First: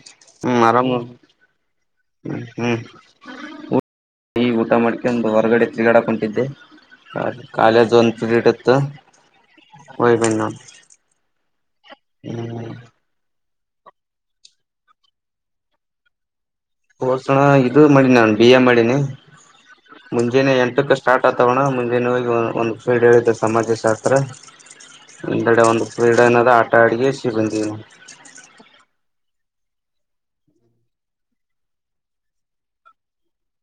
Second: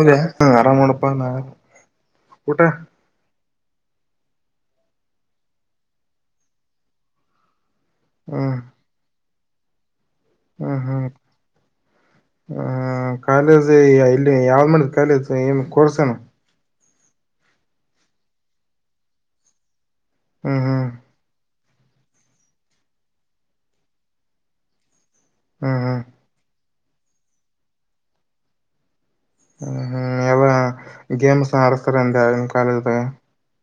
ಆರಾಮಿದೆ ಹ ಹ್ಮ ಆರಾಮ್ ನೋಡಪ್ಪಾ ನೋಡ್ ನಾ ಊಟ ಹ್ಮ್ ಊ ಈ ಊಟ ಮಾಡ್ಕೆ ಒಂದು ಹೊರಗಡೆ ತಿರುಗಡ ಕಟಿದ್ದೆ ಕಾಲ ಹ್ಮ್ ಜಝೋನ್ಫ್ರೀಟಪ್ಪತ್ತು ಹ ಯ್ಬ ನ ಹ್ಮ್ ಹ್ಮ್ ಹ್ಮ್ ಇಲ್ಲಿ ಯಾವ್ದ್ ಮಾಡ ಕಾಲೇಜ್ ಏನ್ ಕೊರ್ಸಣ ಹೋಸಣ ಇದು ಮಾಡನಿ ನಾನು ಬಿ ಎ ಮಾಡನಿ ಮುಂಜೆಾನನೆ ಹ್ಮ್ ಹ್ಮ್ ಎಂಟಕ್ಕೆ ಸ್ಟಾರ್ಟ್ ಆತಾವಣ್ಣ ಮುಂಜನೆ ಹೋಗಿ ಒಂದು ಫೀಡ್ ಹೇಳಿದ್ದ ಸಮಾಜ ಶಾಸ್ತ್ರ ಎಂದೆಡೆ ಹ್ಮ್ ಒಂದು ಹ್ಮ್ ರೂಪಾಯಿ ಇಡಿ ಆನೊಂದು ಹಕ್ ಟಾಡಿಯ ಸಿಬಂದಿ ಹ್ಮ ಹ್ಮ್ ಎ ಗೇಮ್ಸ್ ಅಡಸ್ತಾರೆ ಅಂದನ್ ಕಾಲೇಜ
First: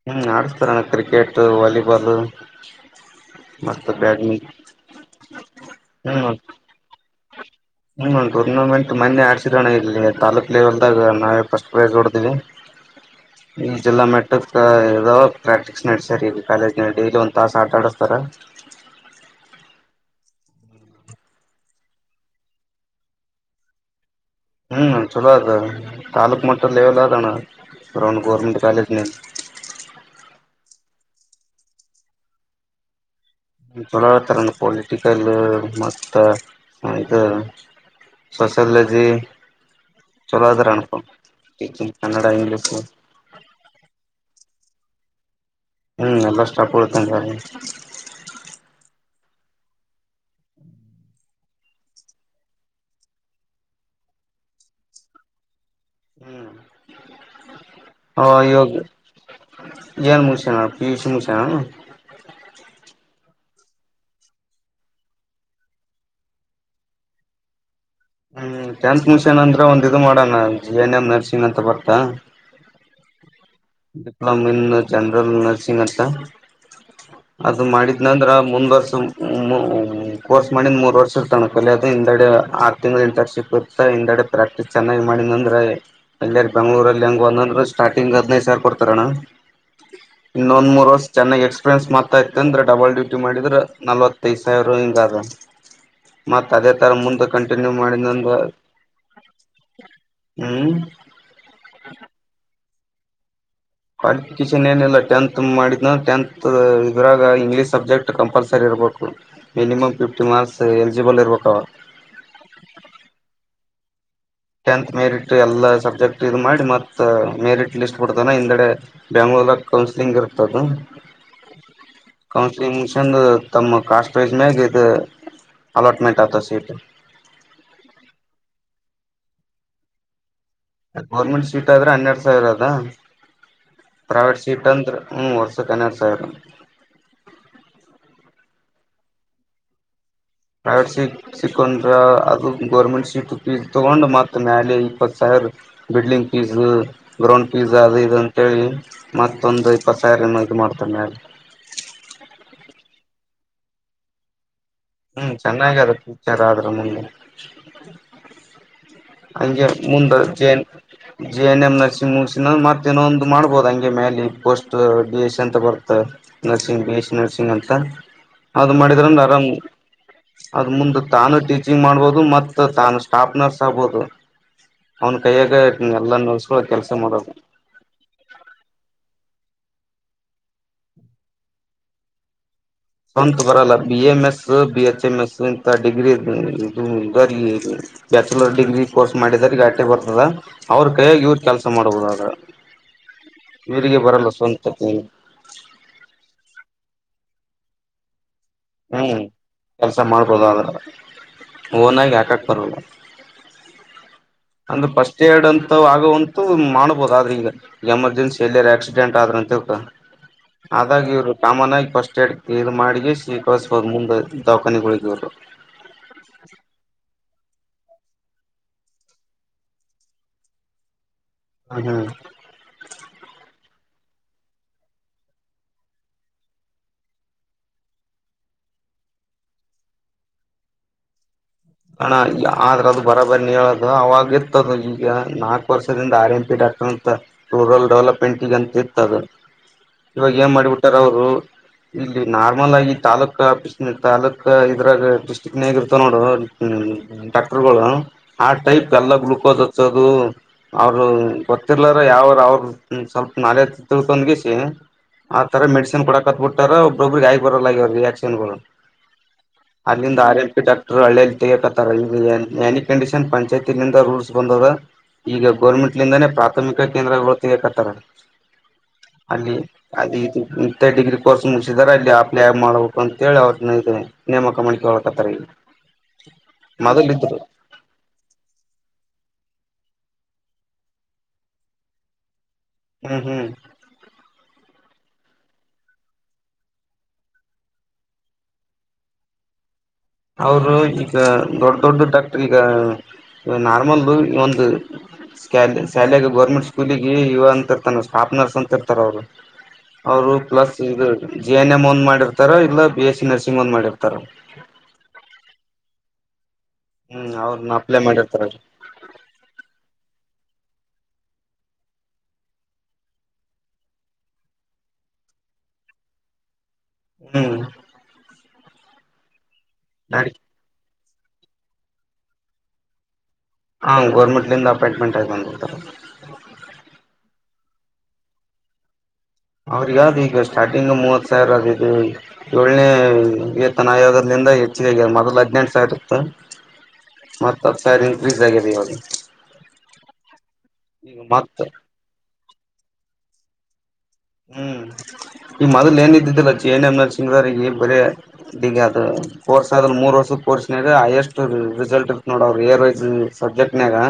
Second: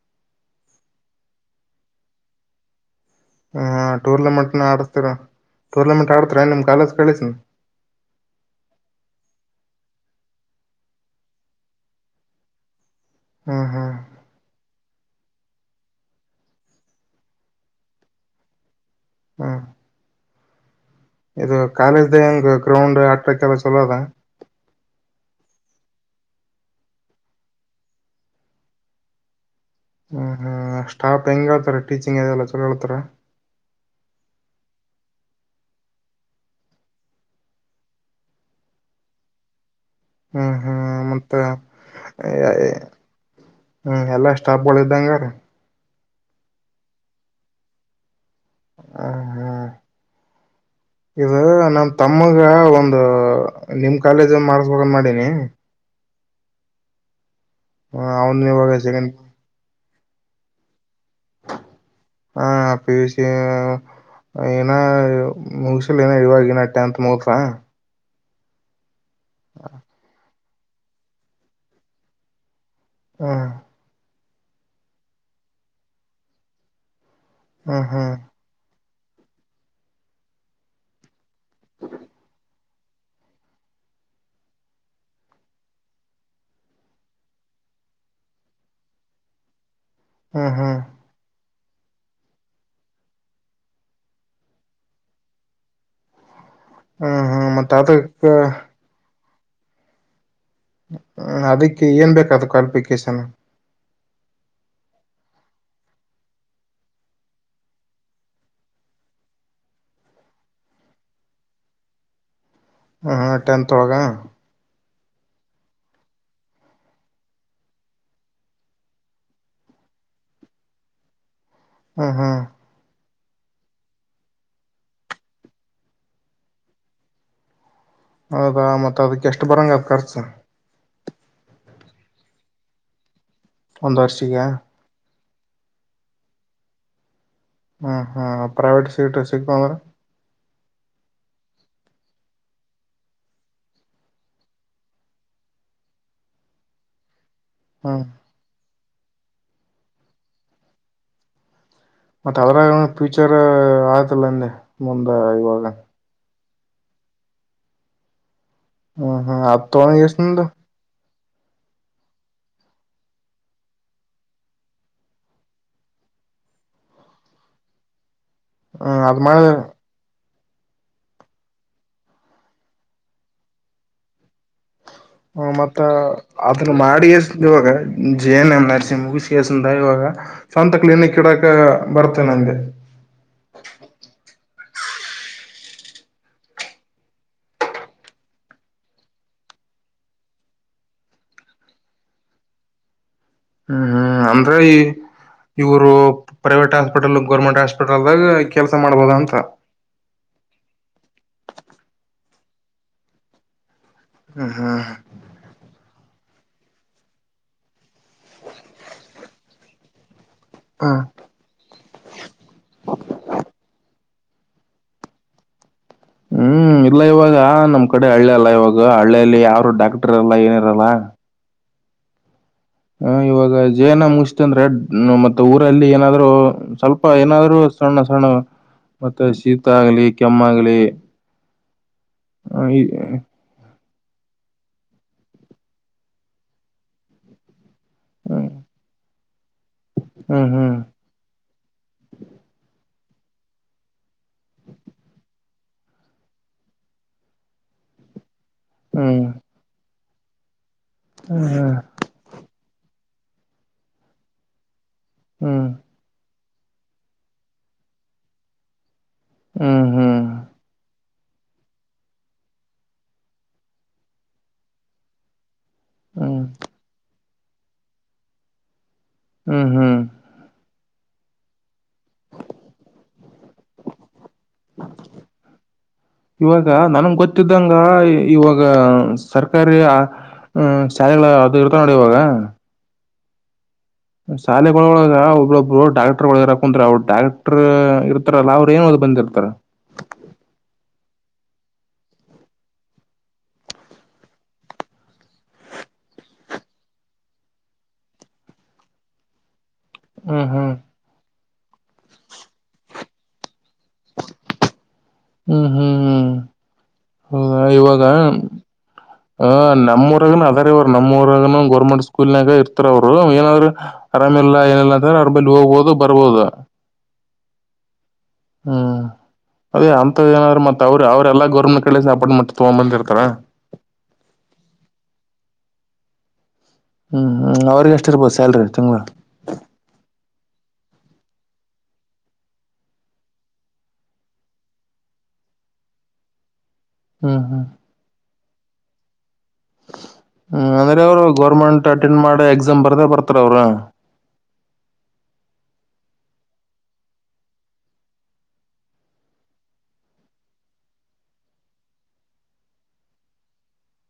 ಹ್ಮ್ ಆಡಸ್ತಾರೆಣ ಕ್ರಿಕೆಟ್ ವಾಲಿಬಾಲ್ ಹ ಮತ್ತ ಬ್ಯಾಡ್ಮಿಂಟನ್ ಟೂರ್ನಮೆಂಟ್ನ ಆಡಿಸತಿರ ಟೂರ್ನಮೆಂಟ್ ಆಡ್ತರ ನಿಮ್ ಕಾಲೇಜ್ ಕಳಿಸನ ಹ್ಮ್ ಹ್ಮ್ ಟೂರ್ನಮೆಂಟ್ ಮೊನ್ನೆ ಆಡ್ಸಿದಣ ಇಲ್ಲಿ ತಾಾಲೂಕ್ು ಲೆವೆಲ್ದಾಗ ನಾವೇ ಫಸ್ಟ್ ಪ್ರೈಸ್್ ಹೊಡ್ತೀವಿ ಹ್ಮ್ ಈ ಹ್ಮ್ ಜಲ್ಲಾ ಮೆಟ್ಟ ಇೋ ಪ್ರಾಕ್ಟೀಸ್ ನಡಸರ್ ಈಗ ಕಾಲೇಜ್ನ ಡೈಲಿ ಒಂದು ತಾಸ ಆಟ ಆಡಿಸ್ತಾರೆ ಹಾ ಇದು ಕಾಲೇಜ್ ಹೆಂಗ ಗ್ರೌಂಡ್ ಆಟಕ್ಕೆಲ್ಲ ಚಲೋ ಅದ ಹ್ಮ ಚೊಲೋ ಅದ ತಾಲೂಕ್ ಮಟ್ಟೆಲೆವೆಲ್ ತ ಆದ ಅಣ್ಣ ಗೌರ್ಮೆಂಟ್ ಕಾಲೇಜ್ ಸ್ಟಾಪ್ ಹೆಗೆ ಹೇಳ್ತಾರೆ ಟೀಚಿಂಗ್ ಅದೆಲ್ಲ ಚಲೋ ಹೇಳ್ತಾರೆ ತಳ ಥರನ ಪೊಲಿಟಿಕಲ್ ಮತ್ತು ಇದು ಸೋಸಲಜಿ ಹ್ಮ್ ಹ್ಮ್ ಮತ್ತ ಕನ್ನಡ ಇಂಗ್ಲೀಷು ಹ್ಮ ಎಲ್ಲಾ ಸ್ಟಾಪ್ ಬದಾಂಗ ರ ಹ್ಮ್ ಎಲ್ಲಷ್ಟಾಪಡ್ತ ಸ ಹ ಹ್ಮ ಇದು ನನ್ ತಮ್ಮಗ ಒಂದು ನಿಮ್ ಕಾಲೇಜ ಮಾಡ್ಬೇಕುವಂತ ಮಾಡೀನಿ ಹ್ಮ್ ಹ ಅವನ್ ಯೋಗ ಇವಾಗ ಸೆಕೆಂಡ್ ಜನ್ ಮುಷ ನ ಈಷಸ [unintelligible] ಹಾ ಪಿಯುಸಿ ಏನ ಮುಗಸಲ್ ಏನ ಇವನ ಟೆಂತ್ ಮುಗಸ ಹ್ಮ್ ಟ್ಯಾನ್ಸ್ ಮಿಷನ್ ಅಂದ್ರೆ ಒಂದ ಇ ಮಾಡೋಣ ಜಿ ಎನ್ ಎಂ ನರ್ಸಿಂಗ್ ಅಂತ ಬರ್ತ ಹ್ಮ ಡಿಪ್ಲೋಮ ಇನ್ ಜನರಲ್ ನರ್ಸಿಂಗ್ ಅ ಅದು ಹ್ಮ್ ಹ್ಮ್ ಮಾಡಿದ್ನಂದ್ರ ಮುಂದ್ರ್ಷ ಕೋರ್ಸ್ ಮಾಡ ಮೂರ್ ವರ್ಷ ಇರ್ತಾನ ಕ ಹಿಂದೆಡೆ ಆರ್ ತಿಂಗ ಇಂಟರ್ನ್ಶಿಪ್ ಇತ ಹಿಂದೆಡೆ ಪ್ರಾಕ್ಟೀಸ್ ಚೆನ್ನಾಗಿ್ ಮಾಡ ಅಂದ್ರೆ ಎಲ್ಲಿ ಬೆಂಗ್ಳೂರಲ್ಲಿ ಹೆಂಗಂದಂದ್ರೆ ಸ್ಟಾರ್ಟಿಂಗ್ ಹದ್ಿನೈದು ಸಾವರ ಕೊಡ್ತರೋಣ್ಣ ಹ್ಮ್ ನೋನ್ ಹ್ಮ್ ಮೊರಸ್ ಚೆನ್ನೈ ಎಕ್ಸ್ಪ್ರೆ ಫ್ರೆಂಡ್ಸ್ ಮಾತಾತೆ ಅಂದ್ರೆ ಡಬಲ್ ಡ್ಯೂಟಿ ಮಾಡಿದರೆೆ ನಲ್ವತ್ತೈದು ಸಾವಿರ ಹಿಂಗಾದ. ಮತ್ ಅದೇ ತರ ಹ್ಮ್ ಮುಂದೆ ಹ್ಮ್ ಕಂಟಿನ್ಯೂ ಮತ್ತ ಮಾಡಿದ ಅದಕ್ಕ ಒಂದು ಹ್ಮ್ ಅದಕ್ಕೆ ಏನ್ ಬೇಕಾದದು ಕಲ್ಪಿಕ್ ಕೆಸನ್ ಕ್ವಾಲಿಫಿಕೇಶನ್ ಏನಿಲ್ಲ, ಟೆಂತ್ ಮಾಡಿದ್ನ ಟೆಂತ್ ಇದ್ರಾಗ ಇಂಗ್ಲೀಷ್ ಸಬ್ಜೆಕ್ಟ್ ಕಂಪಲ್ಸರಿ ಇರಬೇಕು. ಮಿನಿಮಮ್ ಫಿಫ್ಟಿ ಮಾರ್ಕ್ಸ್ ಎಲಿಜಿಬಲ್ ಇರ್ಬೇಕಾವ. ಹ ಹ ಟೆಂತ್ ಹೋಗ ಟೆಂತ್ ಮೆರಿಟ್ ಎಲ್ಲ ಸಬ್ಜೆಕ್ಟ್ ಇದು ಮಾಡಿ ಮತ್ತು ಮೆರಿಟ್ ಲಿಸ್ಟ್ ಬಿಡ್ತಾನೆ ಹಿಂದೆಡೆ ಬೆಯಾಂಗ್ಳೂರಾಗ ಕೌನ್ಸ್ಲಿಂಗ್ ಇರ್ತದು. ಹ್ಮ್ ಹ್ಮ್ ಕೌಂನಸಲಿಂಗ್ ಮುಗಿಸಿ ಮ್ಮ ಕಾಸ್ಟ್ ವೈಸ್ ಮ ಇ ಅಲೋಟ್ಮೆಂಟ್ ಆತ ಸೀಟ್. ಹೌದಾ ಮತ್ ಅದಕ್ಕೆ ಎಷ್ಟು ಬರಂಗ ಅದ ಖರ್ಚು. ಗೌರ್ಮೆಂಟ್ ಸೀಟ್ ಆದ್ರೆ ಹನ್ನೆರಡ್ ಸಾವಿರ ಅದಾ. ಒಂದ್ ಪ್ರೈವೇಟ್ ವರ್ಷಿಗೆ ಸೀಟ್ ಅಂದ್ರ ಹ್ಮ್ ವರ್ಷಕ ಹನ್ನೆರಡ್ ಸಾವಿರ ಹ್ಮ್ ಹ್ಮ ಪ್ರೈವೇಟ್ ಸೀಟ್ರ ಸಿಗ್ತು ಅಂದ್ರ ಪ್ರೈವೇಟ್ ಸೀಟ್ ಸಿಕ್ಕೊಂಡ್ರ ಅದು ಗೌರ್ಮೆಂಟ್ ಸೀಟ್ ಫೀಸ್ ತಗೊಂಡು ಮತ್ತುತ್ತ ಮ್ಯಾಲ ಇಪ್ಪತ್ತು ಸಾವಿರ ಬಿಲ್ಡಿಂಗ್ ಫೀಸ್‌ ಬ್ರೌನ್ ಪಿಜಾ ಅದು ಹ್ಮ್ ಇ ಇದ ಅಂತೇಳಿ ಮತ್ತೊಂದು ಇಪ್ಪತ್ತು ಸಾವಿರನ ಇದು ಮಾಡ್ತಾನ ಮೆಲೆ. ಆಯತಲ್ಲಂದೆ. ಹ್ಮ್ ಚೆನ್ನಾಗದತ್ತ. ಚರಾದರ ಮಿ ಹ್ಮ್ ಹ್ಮ್ ಅದು ತೋನ ಎಷ್ಟಂದ ಜೆ ಎನ್ ಎಮ್ ನರ್ಸಿಂಗ್ ಮುರ್ಸ್ ಮತ್ತೇನೊ ಒಂದು ಮಾಡ್ಬೋದು ಹಂಗೆ ಮೇ ಪೋಸ್ಟ್ ಬಿ ಎಸ್ ಸಿ ಅಂತ ಬರ್ತ, nursing B S C nursing ಅಂತ. ಅದ್ ಮಾಡಿದ್ರನ್ ಆರಾಮ್ ಅದ ಮುಂದೆ ತಾನು ಟೀಚಿಂಗ್ ಮಾಡ್ಬಹದು ಮತ್ತ ತಾನು ಸ್ಟಾಫ್ ನರ್ಸ್ ಆಗ್ಬೋದು. ಅವ್ನ ಹ ಕೈಯಾಗ ಮತ್ತ ಎಲ್ಲಾ ನಡ್ಸ್ಕೊಳ ಅದನ್ನ ಕೆಲ್ಸ ಮಾಡಿ ಮಾಡೋದು ಇವಾಗ ಜೇನ ಎ ನಸಿ ಮುಗಿಸಿ ಕೇಸಂದ ಇವಾಗ ಸ್ವಂತ ಕ್ಲಿನಿಕ್ ಇಡಕ ಬರ್ತೇ ನನ್ಗೆ. ಸ್ವಂತ ಬರಲ್ಲ B M S B H M S ಇಂತ ಡಿಗ್ರಿ ಇ ಬ್ಯಾಚುಲರ್ ಡಿಗ್ರಿ ಕೋರ್ಸ್ ಮಾಡಿದ ಆಟೆ ಬರ್ತದ, ಅವ್ರ ಕೈಯಾಗಿ ಇವ್ರ ಕೆಲಸ ಮಾಡಬುದಾದ ಹ್ಮ್ ಹ್ಮ್ ಅಂದ್ರೆ ಈ ಇವರು ಪ್ರೈವೇಟ್ ಹಾಸ್ಪಿಟಲ್ ಗೌರ್ಮೆಂಟ್ ಹಾಸ್ಪಿಟಲ್ದಾಗ ಕೆಲಸ ಮಾಡ್ಬೋದ ಹ್ಮ್ ಅಂತ ಕೆಲ್ಸ ಮಾಡ್ಬೋದಾದ ಓನಾಗ ಯಾಕಕ್ ಬರಲ್ಲ ಹ್ಮ್ ಹ್ಮ್ ಅಂದ್ರೆ ಫಸ್ಟ್ ಏಡ್ ಅಂತ ಆಗಂತ ಮಾಡಬಹುದು ಆದ್ರೆ ಈಗ ಎಮರ್ಜೆನ್ಸಿ ಎಲ್ಲ ಆಕ್ಸಿಡೆಂಟ್ ಆದ್ರ ಅಂತ. ಹ್ಮ ಆದಾಗಿ ಇವ್ರು ಕಾಮನ್ ಆಾಗಿ ಫಸ್ಟ್ ಎಡ್ ಇ ಮಾಡಿ ಶ್ರೀಕಬೋ ಮುಂದೆ ದವಾಖಾನೆಗಳಿಗೆವರು. ಹ್ಮ್ ಇಲ್ಲ ಇವಾಗ ನಮ್ ಕಡೆ ಹಳ್ಳಿ ಅಲ್ಲ ಇವಾಗ ಹಳ್ಳಿಯಲ್ಲಿ ಯಾರು ಡಾಕ್ಟರ್ ಇರಲ್ಲ ಏನಿರಲ್ಲ ಹ್ಮ ಹ್ಮ್ ಹ ಇವಾಗ ಜೇನ ಮುಗತಂದ್ರೆ ಮತ್ತೆ ಊರಲ್ಲಿ ಏನಾದ್ರು ಸ್ವಲ್ಪ ಏನಾದ್ರು ಸಣ್ಣ ಸಣ್ಣ ಮತ್ತೆ ಶೀತ ಆಗ್ಲಿ ಕೆಮ್ಮ ಆಗ್್ಲಿ ಹಣ ಆದ್ರ ಅದು ಬರಬರಿ ನೀ ಅ ಅವಾಗ ಇರ್ತದ ಈಗ ನಾಲ್ಕು ವರ್ಷದಿಂದ ಆರ್ ಎಂ ಪಿ ಡಾಕ್ಟ ಅಂತ ರೂರಲ್ ಡೆವಲಪ್ಮೆಂಟ್ಗಂತ ಇರ್ತದ ಇವಾಗ ಹ್ಮ್ ಏನ್ ಹ್ಮ್ ಮಾಡಿಬಿಟ್ಟಾರ ಅವರು ಇಲ್ಲಿ ನಾರ್ಮಲ್ ಆಗಿ ತಾಲೂಕ ತಾಲೂಕಕ್ ಇದ್ರಾಗ ಡಿಸ್ಟ್ರಿಕ್ ನೇ ಆಗಿರ್ತ ನೋಡು ಹ್ಞ ಡಾಕ್ಟರ್ ಬೋಲ ಹಾ್ಟಟೈಪ್ ಕಲ್ಲ್ಲ ಹ್ಮ್ ಗ್ಲಲುಕೋಸ್ ಗು ಅವರು ಹ್ಮ್ ಗೊತ್ತಿರ್ಲಾರ ಯಾವ್ರ ಅವರು ಹ್ಮ ಸ್ವಲ್ಪ ನಾಳೆ ತಿಳ್ಕೊೊಂಡಗಿಸಿ ಆ ಹ್ಮ್ ತರ ಹ್ಮ್ ಮೆಡಸನ್ ಕೊಡಕತ್ಬ ಬಿಟ್ಟು ರ ಪ್ರಬ ಗಬರ ರರಿಕ್ಷನ್ ಹ್ಮ್ ಅಲ್ಲಿಂದ ಹ್ಮ್ ಆರಂಪಿ ಡಾಕ್ಟರ್ ಹಳ್ಳೇ' ತಕತ್ತಾರ ಈ ನಿ ಕಂಡೀಷನ್ ಪಂಚಾಯತಿಂದ ರೂಲ್ಸ್ ಬಂದ್ರ ಈಗ ಗೌರ್ಮೆಂಟ್ಲಿಂದೇ ಪ್ರಾಥಮಿಕ ಕೇಂದ್ರಗಳು ಕಕತರ ಅಲ್ಲಿ ಹ್ಮ್ ಹ್ಮ್ ಅದ ಇದು ಡಿಗ್ರಿ ಕೋರ್ಸ್ ಮುಗಿಸಿದಿದ್ದಾರೆ ಅಲ್ಲಿ ಅಪ್ಲೈ ಆ ಮಾಡಬೇಕು ಅಂತೇಳಿ ಅವ್ರ ಇ ನೇಮಕ ಮಾಡಳಿಕಕತಾರೆಲ್ಲಿ ಇವಾಗ ನನ್ಂಗ ಗೊತ್ತಿದ್ದಂಗ ಇವಾಗ ಸರ್ಕಾರಿ ಶಾಲೆಗಳ ಅದು ಇರ್ತ ನೋಡಿ ಇವಾಗ ಹ್ಮ್ ಹ್ಮ್ ಶಾಲೆಗಳೊಳಗ ಒಬ್ಬ್ರೊಬ್ರು ಡಾಕ್ಟರ್ ಒಗರ ಕುತ್್ರ ಅವ್ರರು ಡಾಕ್ಟರ್ ಇರ್ತಾರಲ್ಲ ಅವ್ರರು ಏನ್ ಬಂದಿರ್ತಾರ ಅವರು ಈಗ ದೊಡ್ಡ ದೊಡ್ಡ ಡಾಕ್ಟರ್ ಈಗ ನಾರ್ಮಲ್ಲ ಈ ಒಂದು ಶಾಲ ಶಾಲೆೆಗೆ ಗೌರ್ಮೆಂಟ್ ಸ್ಕೂಲಿಗೆ ಯುವ ಅಂತಿರ್ತಾನ ಸ್ಟಾಫ್ ನರ್ಸ್ ಅಂತಿರ್ತಾರ ಅವರು ಅವರು ಹ್ಮ್ ಹ್ಮ್ ಪ್ಲಸ್ ಇ ಜೆ ಎನ್ ಎಮ್ ಒಂದ್ ಮಾಡಿರ್ತಾರ ಇಲ್ಲ ಬಿ ಎಸ್ ಸಿ ನರ್ಸಿಂಗ್ ಒಂದ್ ಮಾಡಿರ್ತಾರ ಹ್ಮ್ ಹ್ಮ್ ಹ್ಮ್ ಹ್ಮ್ ಹದ ಅವ್ರನ್ನ ಇವಾಗ ಅಪ್ಲೈ ಮಾಡಿರ್ತಾರ ಆ ನಮ್ಮ ಅದಾರವರು ನಮ್ಮವರಾಗನು ಗೋರ್ಮೆಂಟ್ ಸ್ಕೂಲ್ನಾಗ ಇರ್ತಾರ ಅವ್ರು ಏನಾದ್ರು ಆರಾಮಲ್ಲ ಏನಿಲ್ಲ ಅಂತ ಅರ ಮೇಲೆ ಹೋಗ್ಬೋದು ಬರ್ಬೋದು ಹ್ಮ್ ಹ್ಮ್ ಅದೇ ಅಂತದ್ ನಡಿ ನಾದ್ರೆ ಮತ್ ಅವರು- ಅವ್ರ ಎಲ್ಲ ಗೌರ್ಮಂಟ್ ಕಳ ಸಾಪ ಮತ್ತ ತಗೊಂಬಂದರ್ತ ಹಾ ಗೌರ್ಮೆಂಟ್ಲಿಂದ ಅಪಾಯಿಂಟ್ಮೆಂಟ್ ಆಯತು ಬಂದಡ್ತಾರೆ ಹ್ಮ್ ಹ್ಮ್ ಅವ್ರಿಗೆ ಎಷ್ಟಿರ್ಬೋದು ಸ್ಯಾಲ್ರಿ ತುಂಬ್ಾ ಅವ್ರ ಯಾವ್ದು ಈಗ ಸ್ಟಾರ್ಟಿಂಗ್ ಮೂವತ್ತು ಸಾವಿರ ಅದು ಇದು ಏಳನೇ ವೇತನ ಆಯೋಗದಿಂದ ಹೆಚ್ಚಿಗೆಗ್ಯ ಮೊದಲು ಹದ್ಿನೆಂಟು ಸಾವಿರ ಇತ್ತ ಹ್ಮ್ ಹ್ಮ್ ಮತ್ತ ಸ ಇನ್ಕ್ರೀಸ್ ಆಗ್ಯಿದೆ ಇವಾಗ ಹ್ಮ್ ಅಂದ್ರೆ ಈಗ ಅವರು ಮತ್ ಗೌರ್ಮೆಂಟ್ ಅಟೆಂಡ್ ಮಾಡ ಎಕ್ಸಾಮ್ ಬರ್ದ ಬರ್ತಾರ ಅವರು ಹ್ಮ್ ಈ ಮೊದ್ಲು ಏನ ಇದಿದ್ದಿಲ್ಲ ಚಿ ಏನ್ಮನ ಚಂಗದ್ರ ಈಗ ಬರ ದಗ ಅದು ಕೋರ್ಸ್ ಆದ್ರಲ್ ಮೂರ್ ವರ್ಷದ ಕೋರ್ಸ್ನ ಹೈಯೆಸ್ಟ್ ರಿಸಲ್ಟ್ ಇತ ನೋಡ ಅವರು ಏರ್ ವೈಸ್ ಸಬ್ಜೆಕ್ಟ್ನ್ಯಾಗ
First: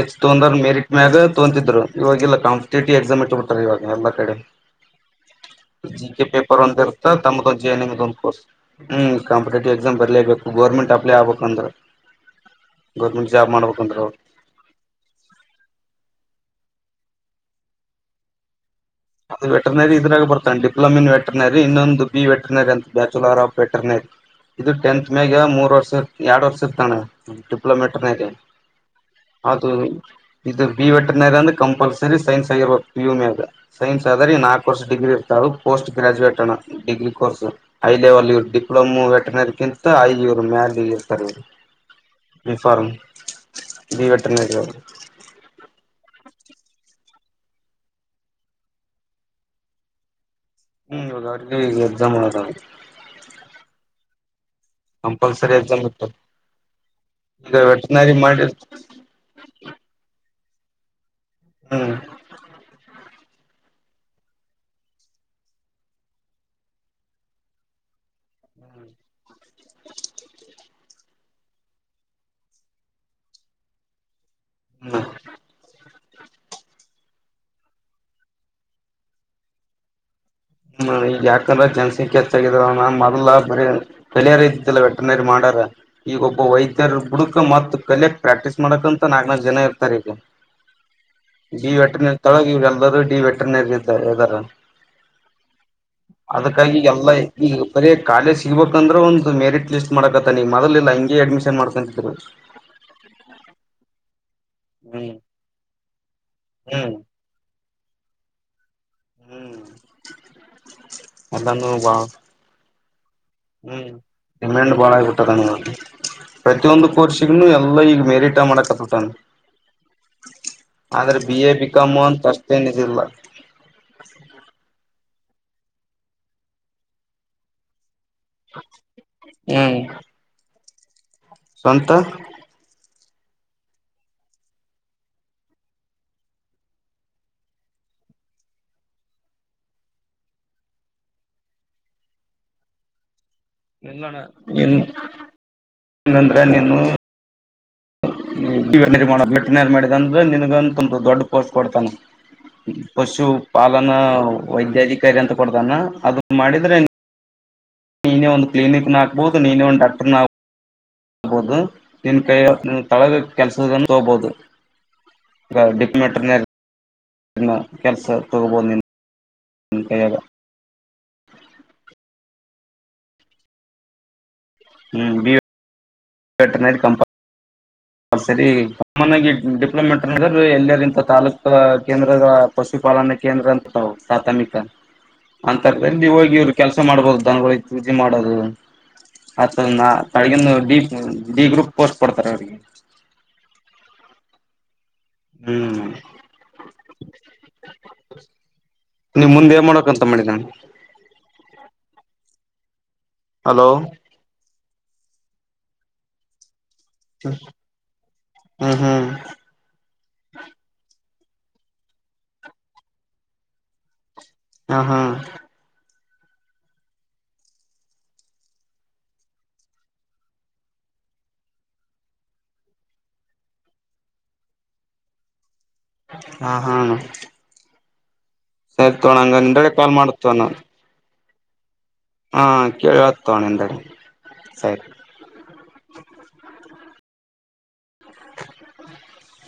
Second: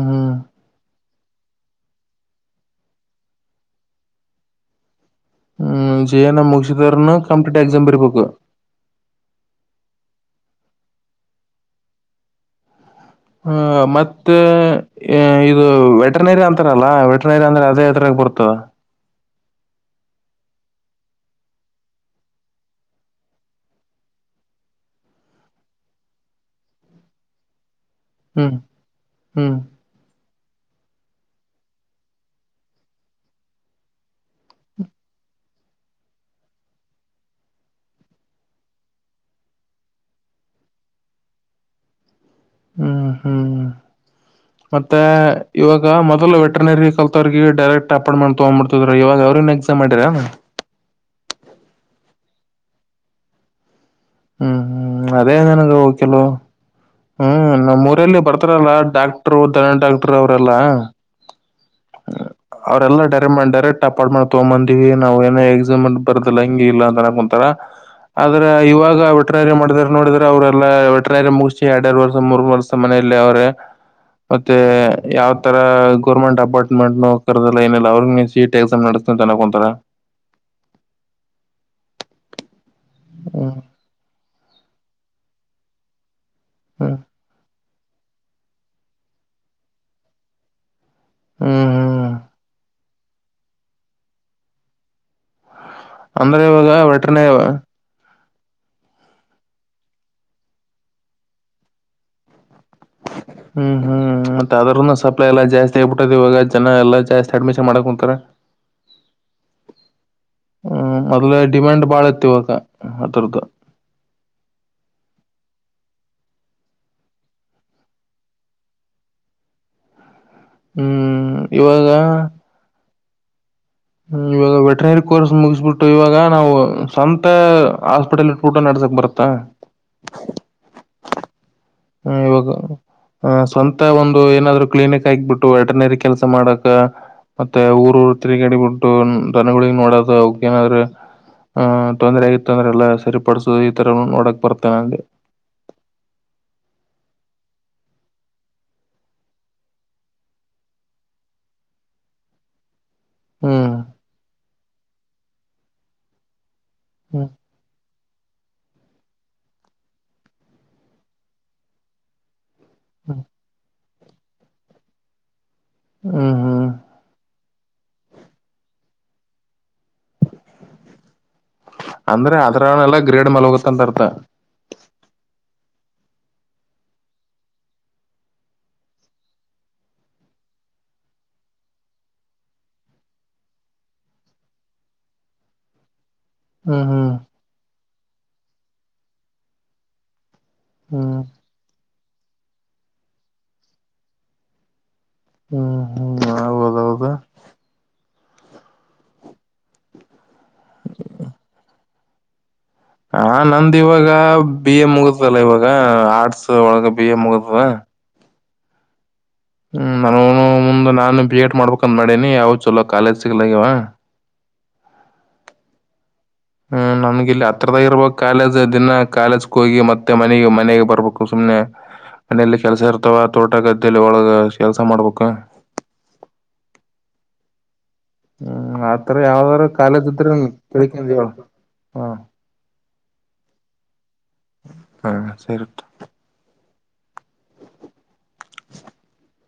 ಅೆ ಹ್ಮ್ ತೊಂದ್ರ ಮೆರಿಟ್ ಮ ಆಗ ಂತಿದರು ಇವಲ್ಲ ಕಂಪಿಟೇಟಿವ್ ಎಕ್ಸಾಮ ಇವಾಗ ಎಲ್ಲ ಕಡೆ ಹ್ಮ್ G J K N M paper ಒಂದ್ ಇರ್ತ ಮುಗಿಸಿದರ್ನು ತಮ್ಮ್ದ ಒಂದು ಕಾಂಪಿಟೇಟಿವ್ ಜಿ ಎಕ್ಸಾಮ್ ಎನ್ಂಗಂದು ಬರಿಬೇಕು ಕೋರ್ಸ್ ಹ್ಮ ಪಪಟೇಟಿವ್ ಎಕ್ಸಾಮ್ ಬರಲೇಬೇಕು ಗೌರ್ಮೆಂಟ್ ಅಪ್ಲೈ ಆಗ್ಬೇಕಂದ್ರೆ ಹ ಮತ್ತೆ ಇದು ವೆಟನರಿ ಅಂತಾರ ಅಲ್ಲಾ ವೆಟನರಿ ಅಂದ್ರೆ ಅದೇ ಹರಕ್ಕೆ ಬರ್ತಾವ ಅದು ವೆಟರ್ನರಿ ಇದ್ರಾಗ ಬರ್ತಾನೆ ಡಿಪ್ಲೊಮಿ ಇನ್ ವೆಟರ್ನರಿ ಇನ್ನೊಂದು ಬಿ ವೆಟರ್ನರಿ ಅಂತ ಬ್ಯಾಚುಲರ್ ಆಫ್ ವೆಟರ್ನರಿ ಇದು ಟೆಂತ್ ಮೇಾಗ ಮೂರ್ ವರ್ಷ ಎರಡ್ ವರ್ಷ ಇರ್ತಾನೆ ಕಲೋಮೀಟರ್ನದೆ ಹ್ಮ್ ಹ್ಮ್ ಅದು ಇದು ಬಿ ವೆಟನರಿ ಅಂದೆ ಕಂಪಲ್ಸರಿ ಸೈನ್ಸ್ ಆಗಿರ್ಬು ಪುಮಿಾಗ ಸೈನ್ಸ್ ಆದರೆ ನಾಲ್ಕು ಕೋರ್ಸ್ ಡಿಗ್ರಿ ಇರ್ತಾರ ಪೋಸ್ಟ್ ಗ್ರಾಜುಯೇಟ್ ಡಿಗ್ರಿ ಕೋರ್ಸ್ ೈ ಲೆವೆಲ್ ಇವ್ ಡಿಪ್ಲೊಮೋ ವೆಟನರಿ ಕಿಂತ ಇವ್ರು ಮ್ಯಾಲ ಇರ್ತಾರೆ ಇವ್ರು ಬಿ ಫಾರ್ಮ್. ಹ್ಮ್ ಹ್ಮ್ ಬಿ ವೆಟನರಿ ಅವರು ಮತ್ತೆ ಇವಾಗ ಮತ್ತ ಅಲ್ಲ ವೆಟೆನರಿ ಕಲ್ವ್ರರಿಗೆ ಡೈರೆಕ್ಟ್ ಅಪಾಯಂಟ್್ಮೆಟ್ ತಗೊಂಡ್ಿಡ್ಿದ್ರ ಇವಾಗ ಅವ್ರನ್ ಎಕ್ಸಾಮ್ ಮಾಡಿರಾ ಇಾಗ ಅಡ್ಗೆ ಎಕ್ಸಾಮ್ ಮಾಡದ ಹ್ಮ್ ಹ್ಮ್ ಅದೇನನ ಚೋಕಲೋ ಹ್ಮ್ ಈಗ ನಮ್ಮ್ ವೆಟನರಿ ಊರಲ್ಲಿ ಮಾಡಿ ಬರ್ತಾರಲ್ಲಾ ಡಾಕ್ಟ್ರು ದಧನ ಡಾಕ್ಟರು ಅವ್ರಲ್ಲ ಹ್ಮ್ ಅವರೆಲ್ಲ ಡ ವೆಟ ಮಾಡಿ ಡೈರೆಕ್ಟ್ಟಪ್ಪಾಡ್ ಮಾಡ್ ತಗೊಂಡ್ ಬಂದಿವವಿ ನಾವವು ಏನ ಎಕ್ಸಾಮ್ ಬರದಿಲ್ಲ ಹಿಂಗ ಇಲ್ಲ ಅಂತ ಅಕೊಂತಾರ ಆದ್ರ ಇವಾಗ ವೆಟ್ರನರಿಯ ಮಾಡಿದಾರ ನೋಡಿದ್ರ ಅವ್ರೆಲ್ಲಾ ವೆಟ್ರೇರಿಯ ಮುಗಸ ಎರಡ್ ಎರಡು ವರ್ಷ ಮೂರ್ ವರ್ಷ ಮನೆಯಲ್ಲಿ ಅವ್ರೆ ಮತ್ತೆ ಹ್ಮ್ ಯಾವ ತರ ಗೌಮೆಂ ಡಿಪಾರ್ಟ್ಮೆಂಟ್ ನ ಕರೆದಲ್ಲ ಏನಲ್ಲ ಅವ್ರ ಸೀಟ್ ಎಕ್ಸಾಮ್ ನಡೆಸ್ತನ ಅನಕೊಂತರ ಹ್ಮ ಈಗ ಯಾಕ್ರ ಜನಸಂಖ್ಯೆ ಹೆಚ್ಚಾಗದವ ನ ಮೊದಲ್ಲ ಹ್ಮ್ ಬರ ಬೆಲೆಯಾರ ಇದತಿತ್ತಲ್ಲ ವೆಟ್ರನರಿ ಮಾಡಾರ ಈಗ ಒಬ್ಬ ಹ್ಮ್ ವೈದ್ಯರ ಬುಡುಕ ಮತ್ತು ಕಲಿಯಕ್ ಪ್ರಾಕ್ಟೀಸ್ ಮಾಡಕ ಅಂತ ನಾಗ ನ ಜನ ಇರ್ತಾರೆ ಈಗ ಹ್ಮ್ ದ ಎಟ್ಟ ಹ್ಮ್ ತಳ ಎದ ಟ ವೆಟ್ರನರಿ ಇ್ದಾರ ಅಂದ್ರೆ ಇವಾಗ ಅದಕ್ಕಾಗಿ ಎಲ್ಲ ವೆಟ್ರನ ಈಗ ಬರ ಕಾಲೇಜ ಸಿಗ್ಬೇಕಂದ್ರೆ ಒಂದು ಮೆರಿಟ್ ಲಿಸ್ಟ್ ಮಾಡಕತ್ತಾನ ಮೊದಲಿಲ್ಲ ಹಿಂಗೆ ಅಡ್ಮಿಷನ್ ಮಾಡ್ಕೊಂತಿದ್ರು ಹ್ಮ್ ಹ್ಮ್ ಅದೂ ಹ್ಮ್ ಸಪ್ಲೈ ಎಲ್ಲ ಜಾಸ್ತಿ ಆಗ್ಬಿಟ್ಟದ ಇವ ಜ ಹ್ಮ್ ಎಲ್ಲ ಜಾಸ್ತಿ ಅಡ್ಮಿಷನ್ ಮಾಡಕ್ ತ್ತರ ಹ್ಮ್ ಹ್ಮ ಮೊದ್ಲ ಎಲ್ಲಾನು ಡಿಮ್ಯಾಂಡ್ ಬಾಳ ಬಾಳತ್ ಇವಾಗ ಹದು ಹ್ಮ್ ಡಿಮ್ಯಾಂಡ್ ಬಾಳ ಆಗಬಿಟ್ಟದ ನೋಲ್ಲಿ ಪ್ರತಿಯೊಂದು ಕೋರ್ಷಿಗನು ಎಲ್ಲ ಈಗ ಮೇರಿಟ ಮಾಡಕತ್ತತಾನು ಆದ್ರೆ ಹ್ಮ್ ಬಿ ಎ ಬಿಿಕಾಮ್ ಅಂತ ಅಷ್ಟೇನಿಲ್ಲ ಹ್ಮ್ ಇವಾಗ ವೆಟನರಿ ಕೋರ್ಸ್ ಮುಗಿಸ್ಬಿಟ್ಟು ಇವಾಗ ನಾವು ಸ್ವಂತ ಆಾಸ್ಪಿಟಲ್ ಇಟ್ಟ ಊಟ ನಡ್ಸಕ್ ಬರತ್ತಾ ಹ್ಮ್ ಸ್ವಂತ ಹ್ಮ ಇವಾಗ ಆಹ ಸ್ವಂತ ಒಂದು ಏನಾದ್ರು ಕ್ಲಿನಿಕ್ ಆಗ್ಬಿಟ್ಟು ವೆಟರ್ನರಿ ಕೆಲ್ಸ ಮಾಡಕ ಮತ್ತೆ ಊರ್ ಊರು ತಿರುಗಡಿ ಬಿಿಟ್ಟು ದನಗಳಗ್ ನೋಡದ ಅವ ಏನಾದ್ರು ಆಹ ತೊಂದರೆ ಆಗಿತ್ತು ಅಂದ್ರಲ್ಲ ಸರಿ ನಿನ್ನಣ ನಿಂದ ನಿನ್ನ ಬೆಟ್ಟನ ಮಾಡ ಅಂದ್ರೆ ನಿನ್ಗ ತುಂಬ ದೊಡ್ಡ ಪೋರ್ಸ ಕೊಡ್ತಾನ ಹ್ಮ್ ಪಶುಪಾಲನ ವೈದ್ಯಾಧಿಕಾರಿ ಅಂತ ಕೊಡದಾನ ಅದು ಮಾಡಿದ್ರೆ, ಹ್ಮ ನೀನೇ ಒಂದು ಕ್ಲಿನಿಕ್ ನ ಹಕ್ಬಹುದು ನೀನೇ ಒಂದು್ ಡಾಕ್ಟರ್ ನಬಹುದು ನಿನ್ ಕೈಯ ತಳಗ ಹ್ಮ್ ಕೆಲಸದ ಹ ತೋಬೋದು ಹ ಹ್ಮ್ ಡಿಪ್ಲಮೆಟ್ರನ ಹ್ಮ್ ಕೆಲ್ಸ ತಗಬೋ ನಿ ಅಂದ್ರೆ ಅದ್ರನೆೆಲ್ಲಾ ಗ್ರೇಡ್ ಮಲ್ೋಗತ್ತ ಅಂತ ಅರ್ಥ ಹ್ಮ್ ಬ ಸಟರ್ನೈಟ್ ಕಂಪ ಹ ಸರಿ ಕಾಮನ್ ಆಗಿ ಡಿಪ್ಲೊಮೆಟ್ ಎಲ್ಲಂತ ತಾಾಲೂಕ ಕೇಂದ್ರ ಪಶುಪಾಲನಾ ಕೇಂದ್ರ ಅಂತ ಪ್ರಾಥಮಿಕ ಅಂತರದಲ್ಲಿ ಇ್ರು ಕೆಲಸ ಹ್ಮ್ ಹ್ಮ್ ಮಾಡಬಹುದು ದನ ಮಾಡಗ ಹ್ಮ್ ಗ್ರೂಪ್ ಪೋಸ್ಟ್ ಕೊಡ್ತಾರೆ ಅವ್ರಿಗೆ ಹ್ಮ್ ನಿಮ್ ಮುಂದೆ ಮಾಡಕಂತ ಮಾಡಿ ನಾನು ಹ ಹಲೋ ನಂದ ಇವಾಗ ಬಿ ಎ ಮುಗಿದಲ್ಲ ಇವಾಗ ಆರ್ಟ್ಸ್ ಒಳಗೆ ಬ್ಯ ಮುಗದುವ ಹ್ಮ ಹ್ಮ್ ಹ್ಮ್ ನಾನ ಮುಂದ ನಾನು ಬಿ ಎಡ್ ಮಾಡ್ಬೇಕಂದ್ ಮಾಡೇನಿ ಯಾವ ಚಲ ಕಾಲೇಜ್ ಸಿಗ್ಲಾಗಿವ [unintelligible] ಹಾ ಹಾ [unintelligible] ಹ್ಮ್ ನಮಗೆ ಇಲ್ಲಿ ಹತ್ರದಾಗ ಇರ್ಬ ಕಾಲೇಜ್ ದಿನ ಕಾಲೇಜ್ಗೆ ಹೋಗಿ ಮತ್ತೆ ಮನೆಗೆ ಮನೆಗೆ ಬರ್ಬೇಕು ಸುಮ್ನೆ ಮನೇಲಿ ಕೆಲ್ಸ ಇರ್ತಾವ ತೋಟ ಗದ್ದೆಯಲ್ಲಿ ಒಳಗ ಕೆಲ್ಸ ಮಾಡ್ಬೇಕ ಹಾ ಹಾ ಹ್ಮ್ ಸರಿ ಆತರ ತೋಣ ಹಂಗ ಯಾವ್ದಾರ ನಿಂದಡೆ ಕಾಲ್ ಕಾಲೇಜ್ ಇದ್ರ ಮಾಡತೋಣ ಕೆಲಕಂಡು ಹೇಳು [unintelligible] ಹಾ ಕೇಳತಣ ಎಂದಡೆ ಸ ಹಾ ಸರಿ [inaudible]